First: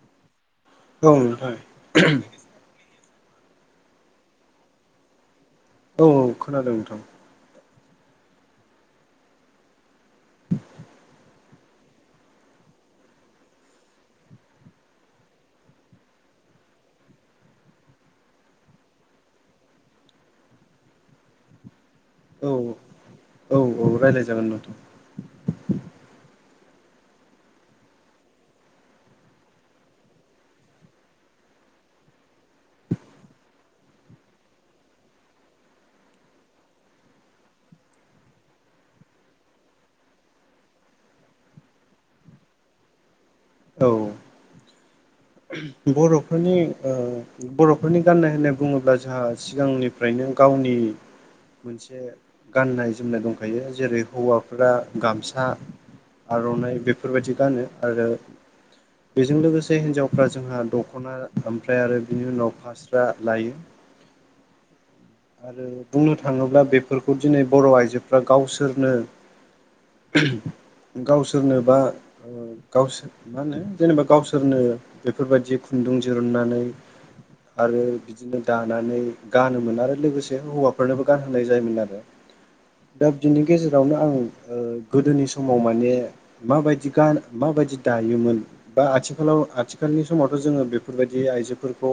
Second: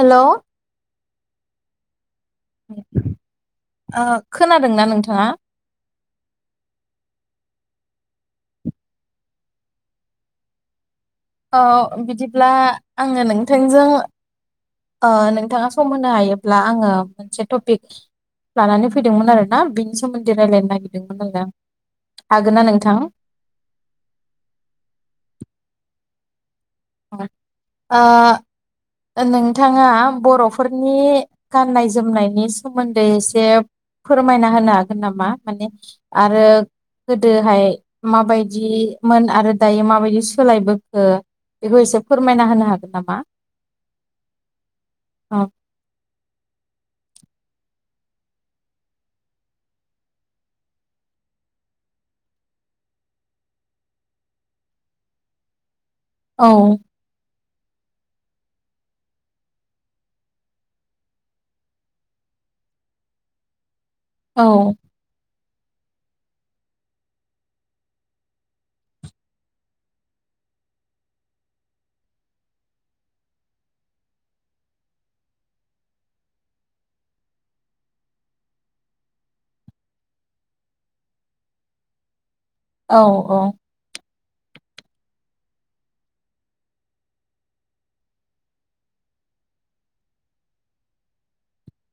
हेल' औ नोंथां ओ खोनादोंना नोंथाङा औ -औ खोनादों नोंथां औ बिदिब्ला आङो नोंथांजों ओ नोंथाङा सम होनो हायोब्ला आङो मोनसे टपिक लानानै फैदोंमोन आरोना बिनि सोमोन्दै रायलायनो नागिरदोंमोन आरोना हागोनना औ नोंथां औ औ रायलायजागोन नथ' आ ओ नोंथाङा बरफोरनि गाननाय - जोमनायनि सोमोन्दै एसे फोरमायना होनो हागोन नामा माने आरो गोदोहाय माबायदिमोन आरो दायो माबायदि सोलायबोखो बेखौ एसे फोरमायना होनो हागोन नामा औ अह बर'फोरनि ओ बर'फोरनि गाननाय होननाय बुङोब्ला जोंहा सिगांनिफ्रायनो गावनि नि मोनसे गाननाय - जोमनाय दंखायो जेरै हौवाफोरा गामसा औ आर'नाइ बेफोरबायदि गानो आरो बेजों लोगोसे हिनजाव फ्रा जोंहा दखना ओमफ्राय आरो बिनि उनाव फास्रा लायो औ आरो बुंनो थाङोब्ला बेफोरखौ दिनै बर' आइजोफ्रा गावसोरनो [unintelligible] गावसोरनो बा ओ गावसो मा होनो जेनेबा गावसोरनो बेफोरबायदि खुन्दुं दिरुननानै आरो बिदिनो दानानै गानोमोन आरो लोगोसे हौवाफोरनोबो गानहोनाय जायोमोन आरो औ दा औ बिनि गेजेरावनो आं ओ गोदोनि समाव माने माबायदि गान माबायदि दायोमोन बा आथिखालाव आथिखालनि समावथ' जोङो बेफोरबायदि आइजोफोरखौ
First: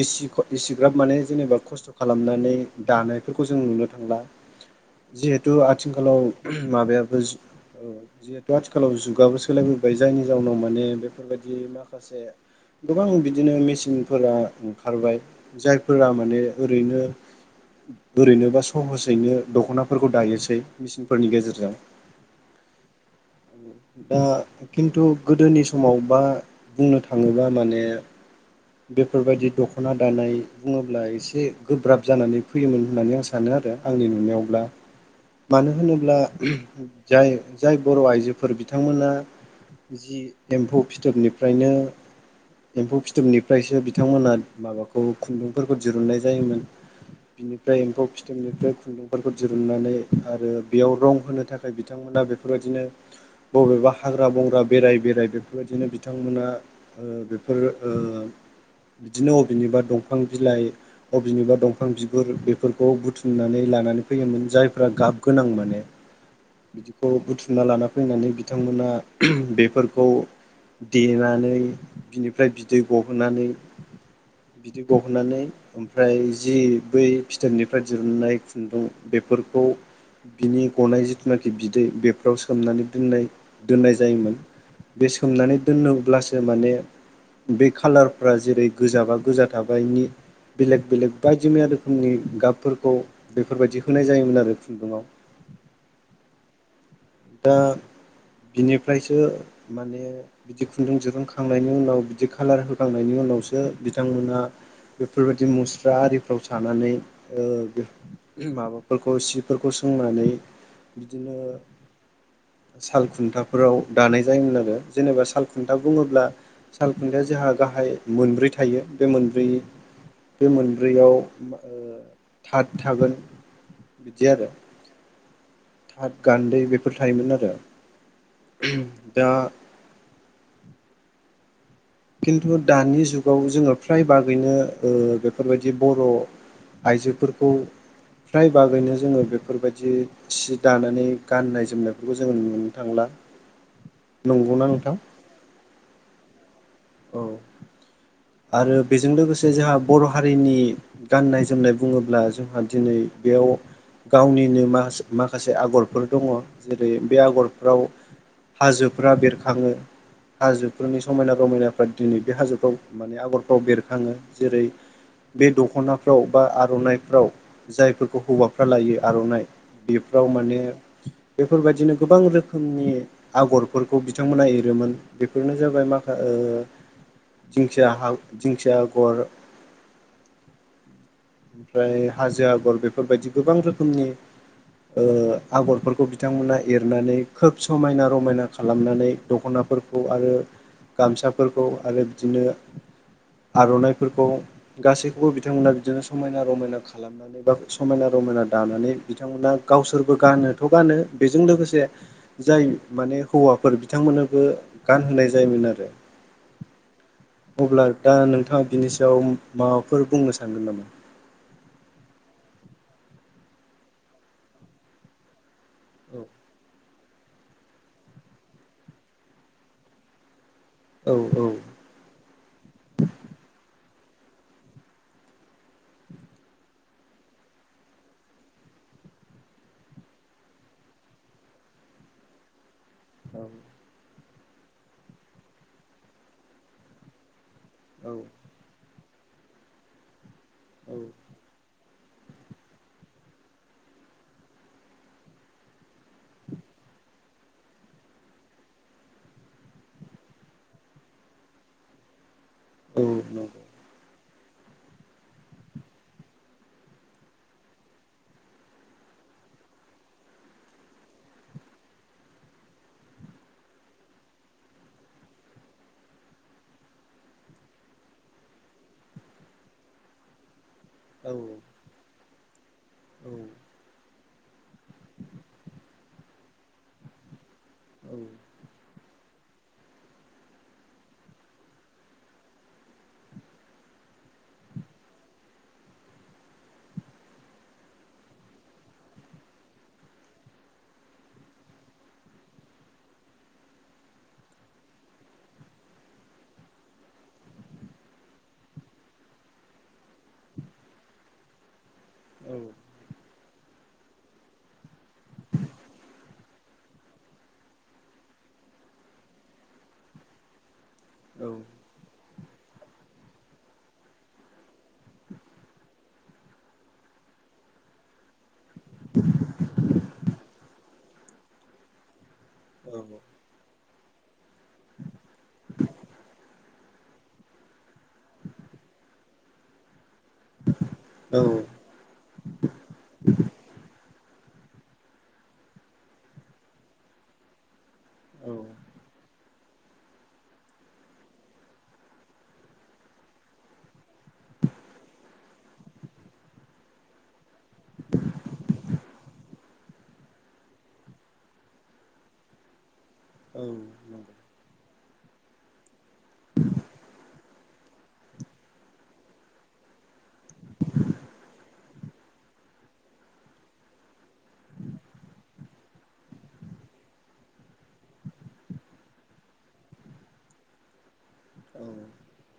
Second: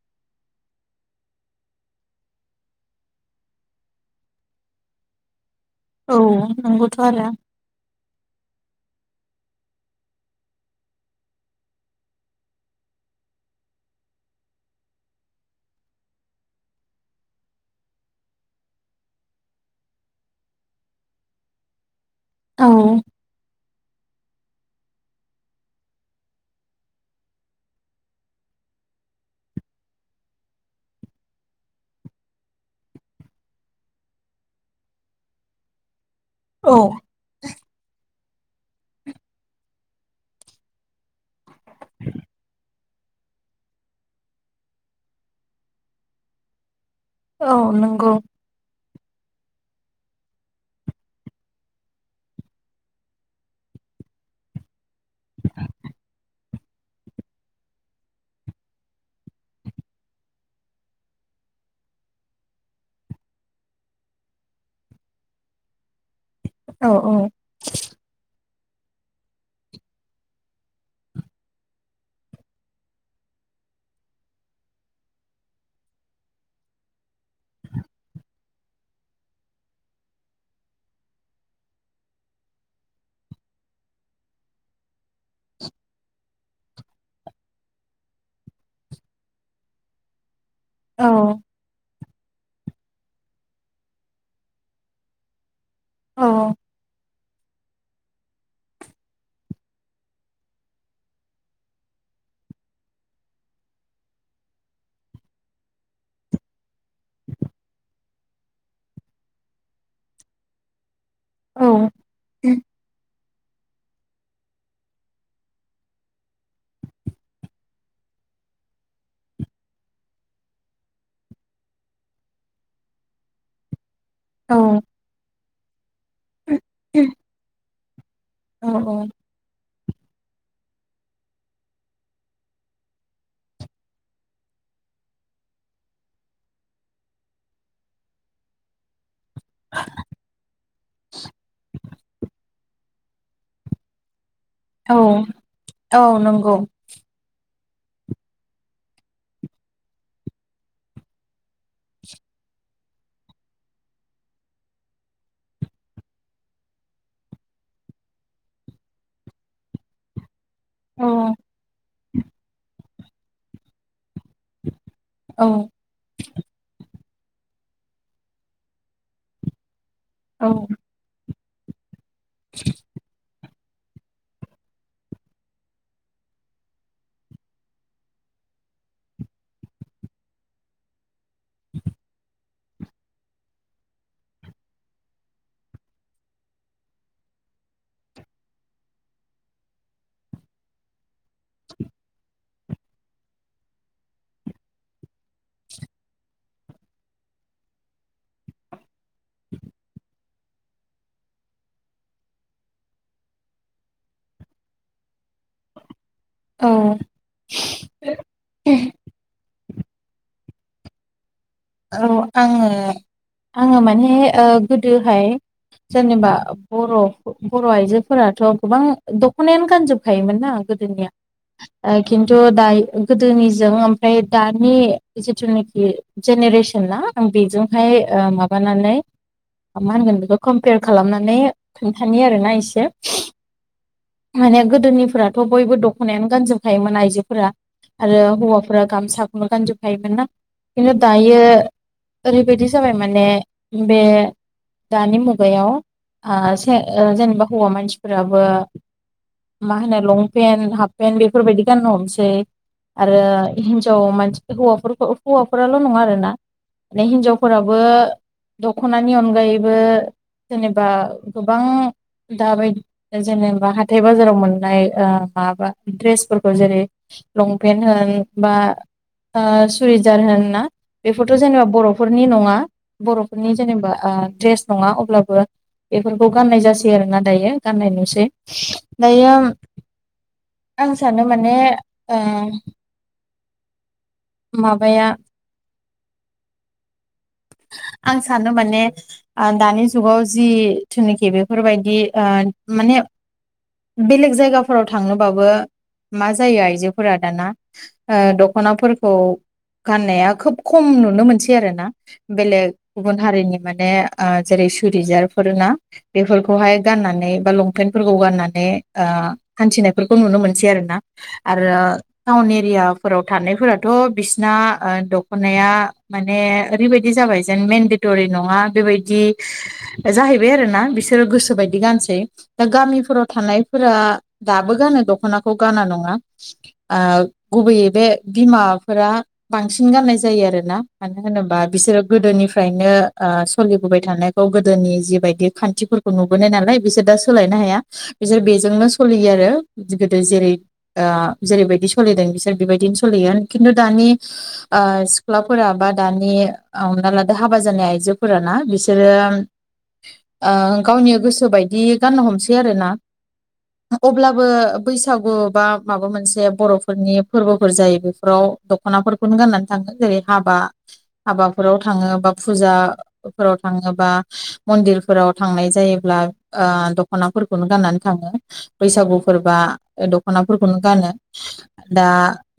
एसि एसिग्राब माने जेनेबा खस्थ' खालामनानै दानायफोरखौ जों नुनो थांला जिहेथु औ आथिखालाव नंगौथ' माबायाबो आरो जि ओ जिहेथु आथिखालाव जुग खुगाबो सोलायबोबाय जायनि जाउनाव माने बेफोरबायदि माखासे गोबां बिदिनो मेचिनफोरा ओंखारबाय जायफोरा माने ओरैनो ओरैनो बा सहसयैनो दख'नाफोरखौ दायोसै मेचिनफोरनि गेजेरजों औ दा खिन्थु गोदोनि समाव बा बुंनो थाङोबा माने बेफोरबायदि दख'ना दानाय बुङोब्ला एसे गोब्राब जानानै फैयोमोन होननानै आं सानो आर रो आंनि नुनायावब्ला मानो होनोब्ला औ जाय जाय बर' आइजो फोर बिथांमोना जि एम्फौ फिथोबनिफ्रायनो एम्फौ फिथोबनिफ्रायसो बिथांमोना माबाखौ खुन्दुंफोरखौ दिरुननाय जायोमोन औ बिनिफ्राय एम्फौ नंगौ फिथोबनिफ्राय खुन्दुं फोरखौ दिरुननानै आरो बेयाव रं होनो थाखाय बिथांमोना बेफोरबायदिनो बबेबा हाग्रा बंग्रा बेराय बेराय बेफोरबायदिनो बिथांमोना ओ बेफोर ओ [unintelligible] बिदिनो अबेनिबा दंफां बिलाइ अबेनिबा दंफां बिगुर बेफोरखौ बुथुमनानै लानानै नै फैयोमोन जायफ्रा गाब गोनां माने औ बिदिखौ औ बुथुमना लाना फैनानै बिथांमोना बेफोरखौ देनानै बिनिफ्राय बिदै गब बोनानै बिदि गहोनानै ओमफ्राय जि बै फिथोबनिफ्राय दिरुननाय खुन्दुं बे बेफोरखौ बिनि गनाय जिथुनाखि बिदै बेफोराव सोमनानै दोननाय दोननाय जायोमोन बे सोमनानै दोनोब्लासो माने बे खाालारफ्रा जेरै गोजाबा गोजा थाबाय नि बेलेग औ बेलेग बायदि मैया रोखोमनि गाब फोर खौ बेफोरबायदि होनाय जायोमोन आरो खुन्दुंआव औ औ दा बिनिफ्रायसो माने बिदि खुन्दुं दिरुंखांनायनि उनाव बिदि खालार होखांनायनि उन उनावसो बिथांमोनहा बेफोरबायदि मुस्रा आरिफ्राव सानानै ओ बे माबाफोरखौ सिफोरखौ सोंनानै बिदिनो औ साल खुन्थाफो राव दानाय जायोमोन आरो जेनेबा सालखुन्था बुङोब्ला सालखुन्थाया जोहा गाहाय मोनब्रै थायो बे मोनब्रै बे मोनब्रैयाव ओ थाथ थागोन बिदि आरो औ थाथ गान्दै बे फोर थायोमोन आरो दा खिन्थु दानि जुगाव जोङो फ्राय बागैनो ओ बेफोरबायदि बर' आइजोफोरखौ फ्राय बागैनो जोङो बे फोरबायदि सि दानानै गाननाय जोमनायफोरखौ जोङो नुनो थांला नंगौना औ नोंथां? औ नंगौ औ आरो बेजों लोगोसे जोहा बर' हारिनि गाननाय जोमनाय बुङोब्ला जोंहा दिनै बेयाव गावनिनो माहासे माखासे आगरफोर दङ जेरै बे आगरफ्राव हाजोफ्रा बेरखाङो हाजोफोरनि औ समायना रमायनाफ्रा दिनै बे हाजोफ्राव माने आगरफ्राव बेरखाङो जेरै औ बे दख'नाफ्राव बा आर'नाइ फ्राव जायफोरखौ हौवाफ्रा लायो आर'नाइ बेफ्राव औ माने बेफोरबायदिनो गोबां रोखोमनि आगरफोरखौ बिथांमोना एरोमोन बेफोरनो जाबाय माखा ओ ओ [unintelligible] जिंखिया हा जिंखिया आगर ओमफ्राय हाजो आगर बेफोरबायदि गोबां रोखोमनि ओ आगरफोरखौ बिथांमोना एरनानै खोब समायना रमायना खालामनानै दख'ना फोरखौ आरो गामसाफोरखौ आरो बिदिनो आर'नाइफोरखौ गासैखौबो बिथांमोना बिदिनो समायना रमायना खालामनानै बा समायना रमायना दानानै बिथांमोना गावसोरबो गानोथ' गानो बेजों लोगोसे जाय माने हौवाफोर बिथांमोननोबो गानहोनाय जायोमोन आरो औ अब्ला दा नोंथाङा बिनि सायाव माबाफोर बुंनो सानदों नामा औ आङो आङो माने ओ गोदोहाय जेनेबा बर' बर' आइजोफोराथ' गोबां दख'नायानो गानजोबखायोमोन ना गोदोनिया औ ओ खिन्थु दायो गोदोनिजों ओमफ्राय दानि जिथुनाखि जेनेरेसन ना आं बेजोंहाय ओ माबानानै मा होनगोन बेखौ कमपेयार खालामनानै खोन्थानि आरोना एसे औ माने गोदोनिफ्राथ' बयबो दख'नायानो गानजोबखायोमोन आइजोफोरा औ आरो हौवाफोरा गामसाखौनो गानजोबफायोमोन ना किन्थु ओरैबायदि जाबाय माने बे दानि मुगायाव आ ओ जेनेबा हौवा मानसिफोराबो माहोनो लंपेन्ट हाफ पेन्ट बेफोरबायदि गाननो हमसै औ आरो नंगौ हिनजाव मानसि हौवाफोरखौ हौवाफोराल' नङा आरोना माने हिनजावफोराबो दख'नानि अनगायैबो जेनेबा गोबां दाबायदि जेनेबा हाथाय बाजाराव मोननाय ओ माबा दड्रेसफोरखौ जेरै लंपेन्ट होन बा ओ सुइजार होन ना औ नंगौ औ बेफोरथ' जेनेबा बर'फोरनि नङा बर'फोरनि जेनेबा ओ द्रेस ना नङा अब्लाबो बेफोरखौ गाननाय जासै आरोना दायो गाननाय नुसै दायो आं सानो माने ओ माबाया [unintelligible] आं सानो माने आ दानि जुगाव जिथुनाखि बेफोरबायदि माने बेलेग जायगाफोराव थांनोबाबो मा जायो आइजोफोरा दाना ओ दख'नाफोरखौ गाननाया खोब खम नुनो मोनसै आरोना बेलेग गुबुन हारिनि माने आ जेरै सुरिजारफोर ना बेफोरखौहाय गाननानै बा लंपेन गाननानै आ हान्थिनायफोरखौ नुनो मोनसै आरोना आरो टाउन एरियाफोराव थानायफोराथ' बिसिना दखनाया माने ओरैबायदि बिदि जाबाय जेन मेेनडेट'रि नङा बेबायदि जाहैबाय आरो ना बिसोरो गोसोबायदि गानसै दा गामिफोराव थानायफोरा दाबो गानो दख'नाखौ गानना नङा आ गुबैयै बे बिमाफोरा बांसिन गाननाय जायो आरोना औ मानो होनोबा बिसोरो गोदोनिफ्रायनो सोलिबोबाय थानायखौ गोदोनि जिबायदि खान्थिफोरखौ नुबोनाय नालाय बिसोर दा सोलायनो हाया बिसोर बेजोंनो सलियो आरो गोदो जेरै आ जेरैबायदि सलि दों बिसोर बेबायदिनो सलिगोन खिन्थु दानि आ सिख्लाफोरा बा दानि औ हमना लादो हाबा जानाय आइजोफोराना बिसोरो ओ गावनि गोसो बायदि गाननो हमसै आरोना अब्लाबो बैसाग गु बा माबा मोनसे बर'फोरनि फोरबोफोर जायो बेफोराव दख'नाफोरखौनो गाननानै थागोन जेरै हाबा हाबा फोराव थाङो बा फुजा फोराव थाङो बा मन्दिरफोराव थांनाय जायोब्ला ओ दख'नाफोरखौनो गाननानै थाङो बैसागुफोरबा दख'नाफोरखौनो गानो। दा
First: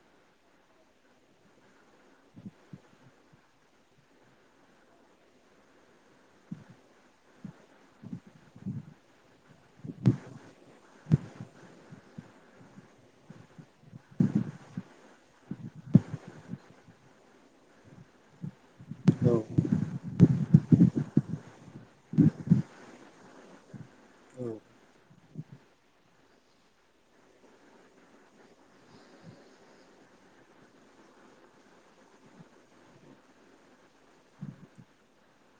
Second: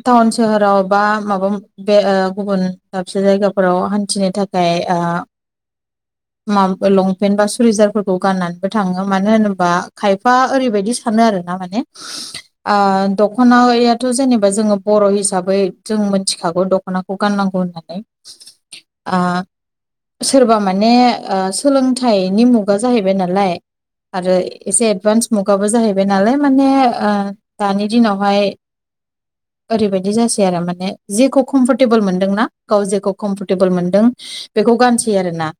टाउन सोहोराव बा माबा बे ओ गुबुन दाबसे जायगा फोराव हान्थिनो थाखाय ओ मा लंपेन्ट बा सुरिजारफोरखौ गाननानैबो थाङो मानो होनोबा खायफा ओरैबायदि सानो आरो माने दख'नायथ' जेनेबा जोङो बर' हिसाबै जों मोनथि खागौ दख'नाखौ गाननांगौ होननानै ओ सोरबा माने ओ सोलोंथाइनि मुगा जाहैबाय नालाय आरो एसे एडभान्स मुगाबो जाहैबाय नालाय माने ओ दानि दिनावहाय ओरैबायदि जासै आरो माने जेखौ कम्फर्टेबोल मोनदोंना गाव जेखौ कम्फर्टेबोल मोनदों बेखौ गानसै आरोना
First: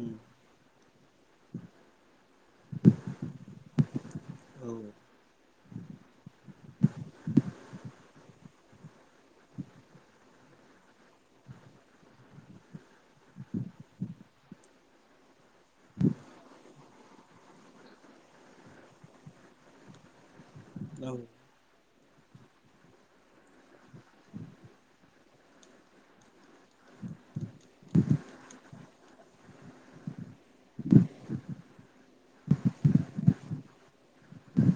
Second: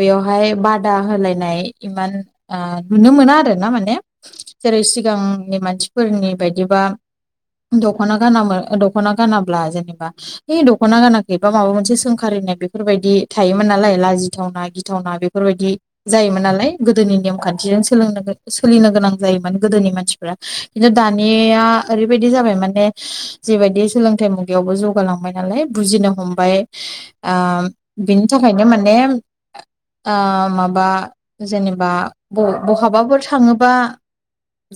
बेयावहाय बा बादा होलायनाय इमान ओह नुनो मोना आरो ना माने औ जेरै सिगांनि मान सिफोरनि बायदिबा दख'ना गानामोन दख'ना गानाब्ला जेनेबा दख'ना गाना एबा माबा मोनसे सोंखारिनाय बेफोरबायदि थायोमोन नालाय लाजिथावना गिथावना बेफोरबायदि जायो मोननालाय गोदोनि नेम खान्थिजों सोलों सोलिनो गोनां जायोमोन गोदोनि मानसिफ्रा [unintelligible] औ दानिया ओरैबायदि जाबाय माने जेबायदि सोलोंथाइ मुगायावबो जौगालांबाय नालाय बुजिनो हमबाय ओह बिनि थाखायनो माने ओ माबा जेनेबा बहाबाफोर थाङोबा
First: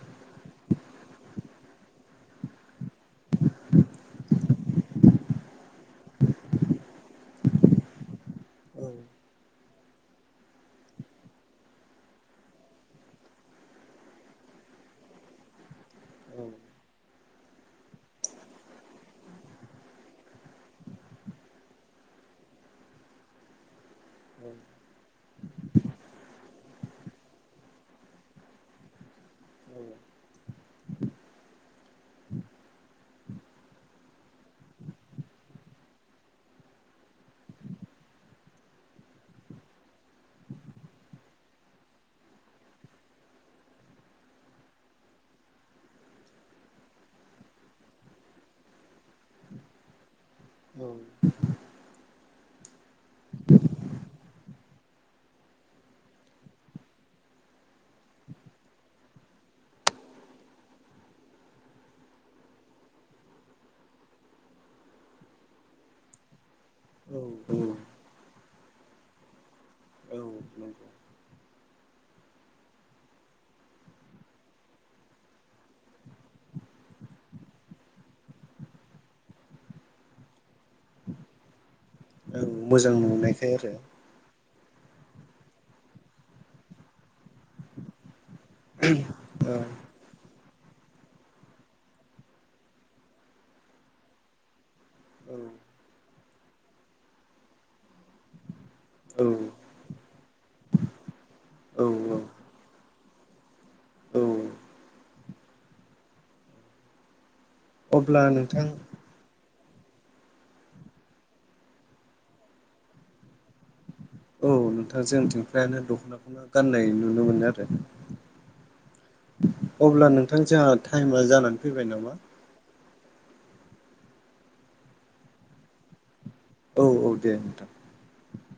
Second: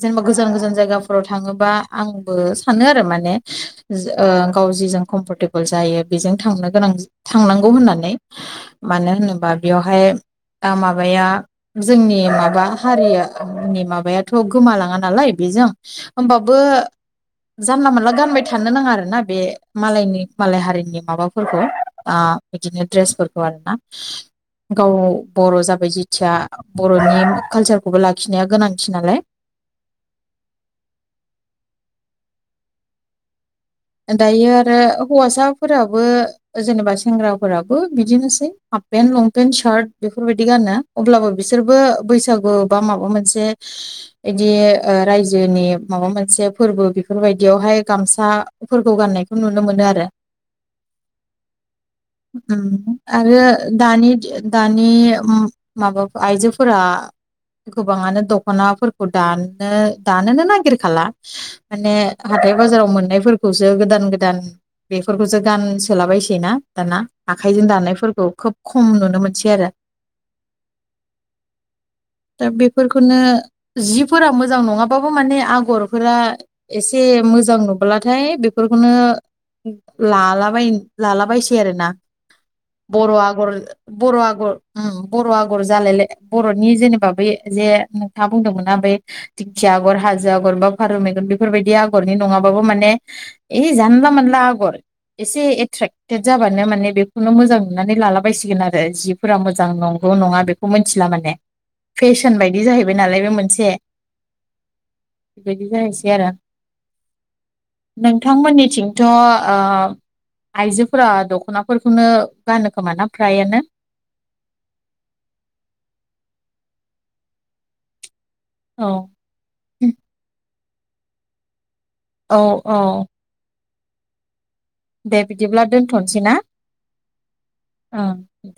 जेनेबा गोजान गोजान जायगाफोराव थाङोबा आंबो सानो आरो माने ओ जिजों कम्फेर्टेल जायो बेजों थांनो गोनां थांनांगौ होननानै औ मानो होनोबा बेयावहाय ओ माबाया जोंनि माबा हारियानि माबायाथ' गोमालाङा नालाय बेजों होमबाबो जानला मोनला गानबाय थानो नाङा आरो ना बे मालायनि मालाय हारिनि माबाफोरखौ ओ बिदिनो दड्रेसफोरखौ आरोना। गाव बर' जाबाय जेथिया बर' बर'नि काल्चारखौबो लाखिनाया गोनांथि नालाय। [inaudible] दायो आरो हौवासाफोराबो जेनेबा सेंग्राफोराबो बिदिनोसै हाफ पेन्ट लंपेन्ट सार्ट बेफोरबायदि गानो अब्लाबो बिसोरबो बैसागु बा माबा मोनसे बिदि ओ रायजोनि माबा मोनसे फोरबो बेफोर बायदियावहाय गामसा फोरखौ गान्नायखौ नुनो मोनो आरो। ओम आरो दानि दानि ओम माबा आइजोफोरा गोबाङानो दख'नाफोरखौ दानो दानोनो नागिरखाला माने हा थाइ बाजाराव मोननायफोरखौसो गोदान गोदान बेफोरखौसो गानसोलाबायसै ना। दाना आखाइजों दानायफोरखौ खोब खम नुनो मोनसै आरो। [inaudible] दा बेफोरखौनो जिफोरा मोजां नङाबाबो माने आगरफोरा एसे मोजां नुबोला थाय बेफोरखौनो लालाबाय लालाबायसै आरो ना। मोजां बर' आगर नुनायखाय आरो बर' आगर ओम बर' आगर जालायलाय बर'नि जेनेबा बै जे नोंथाङा बुंदोंमोना बै औ दिंखिया आगर हाजो आगर बा फारौ मेगन बेफोरबायदि आगरनि नङाबाबो माने ओइ जानला मोनला आगर एसे एट्रेक्टेद जाबानो माने बेखौनो मोजां नुनानै लाला बायसिगोन आरो औ जिफोरा मोजां नंगौ नङा बेखौ मिथिला माने। औ फेशन बायदि जाहैबाय नालाय बे मोनसे औ बेबायदि जाहसै आरो। अब्ला नोंथां नोंथांमोननिथिंथ' ओ आइजोफोरा दखनाफोरखौनो गानो खोमा ना फ्रायानो। औ नोंथां जोंथिंफ्रायानो दखनाखौनो गाननाय नुनो मोनो आरो औ अब्ला नोंथां जोहा टाइमा जानानै फैबाय नामा औ औ दे बिदिब्ला दोनथनोसै ना? औ औ दे नोंथां ओं दे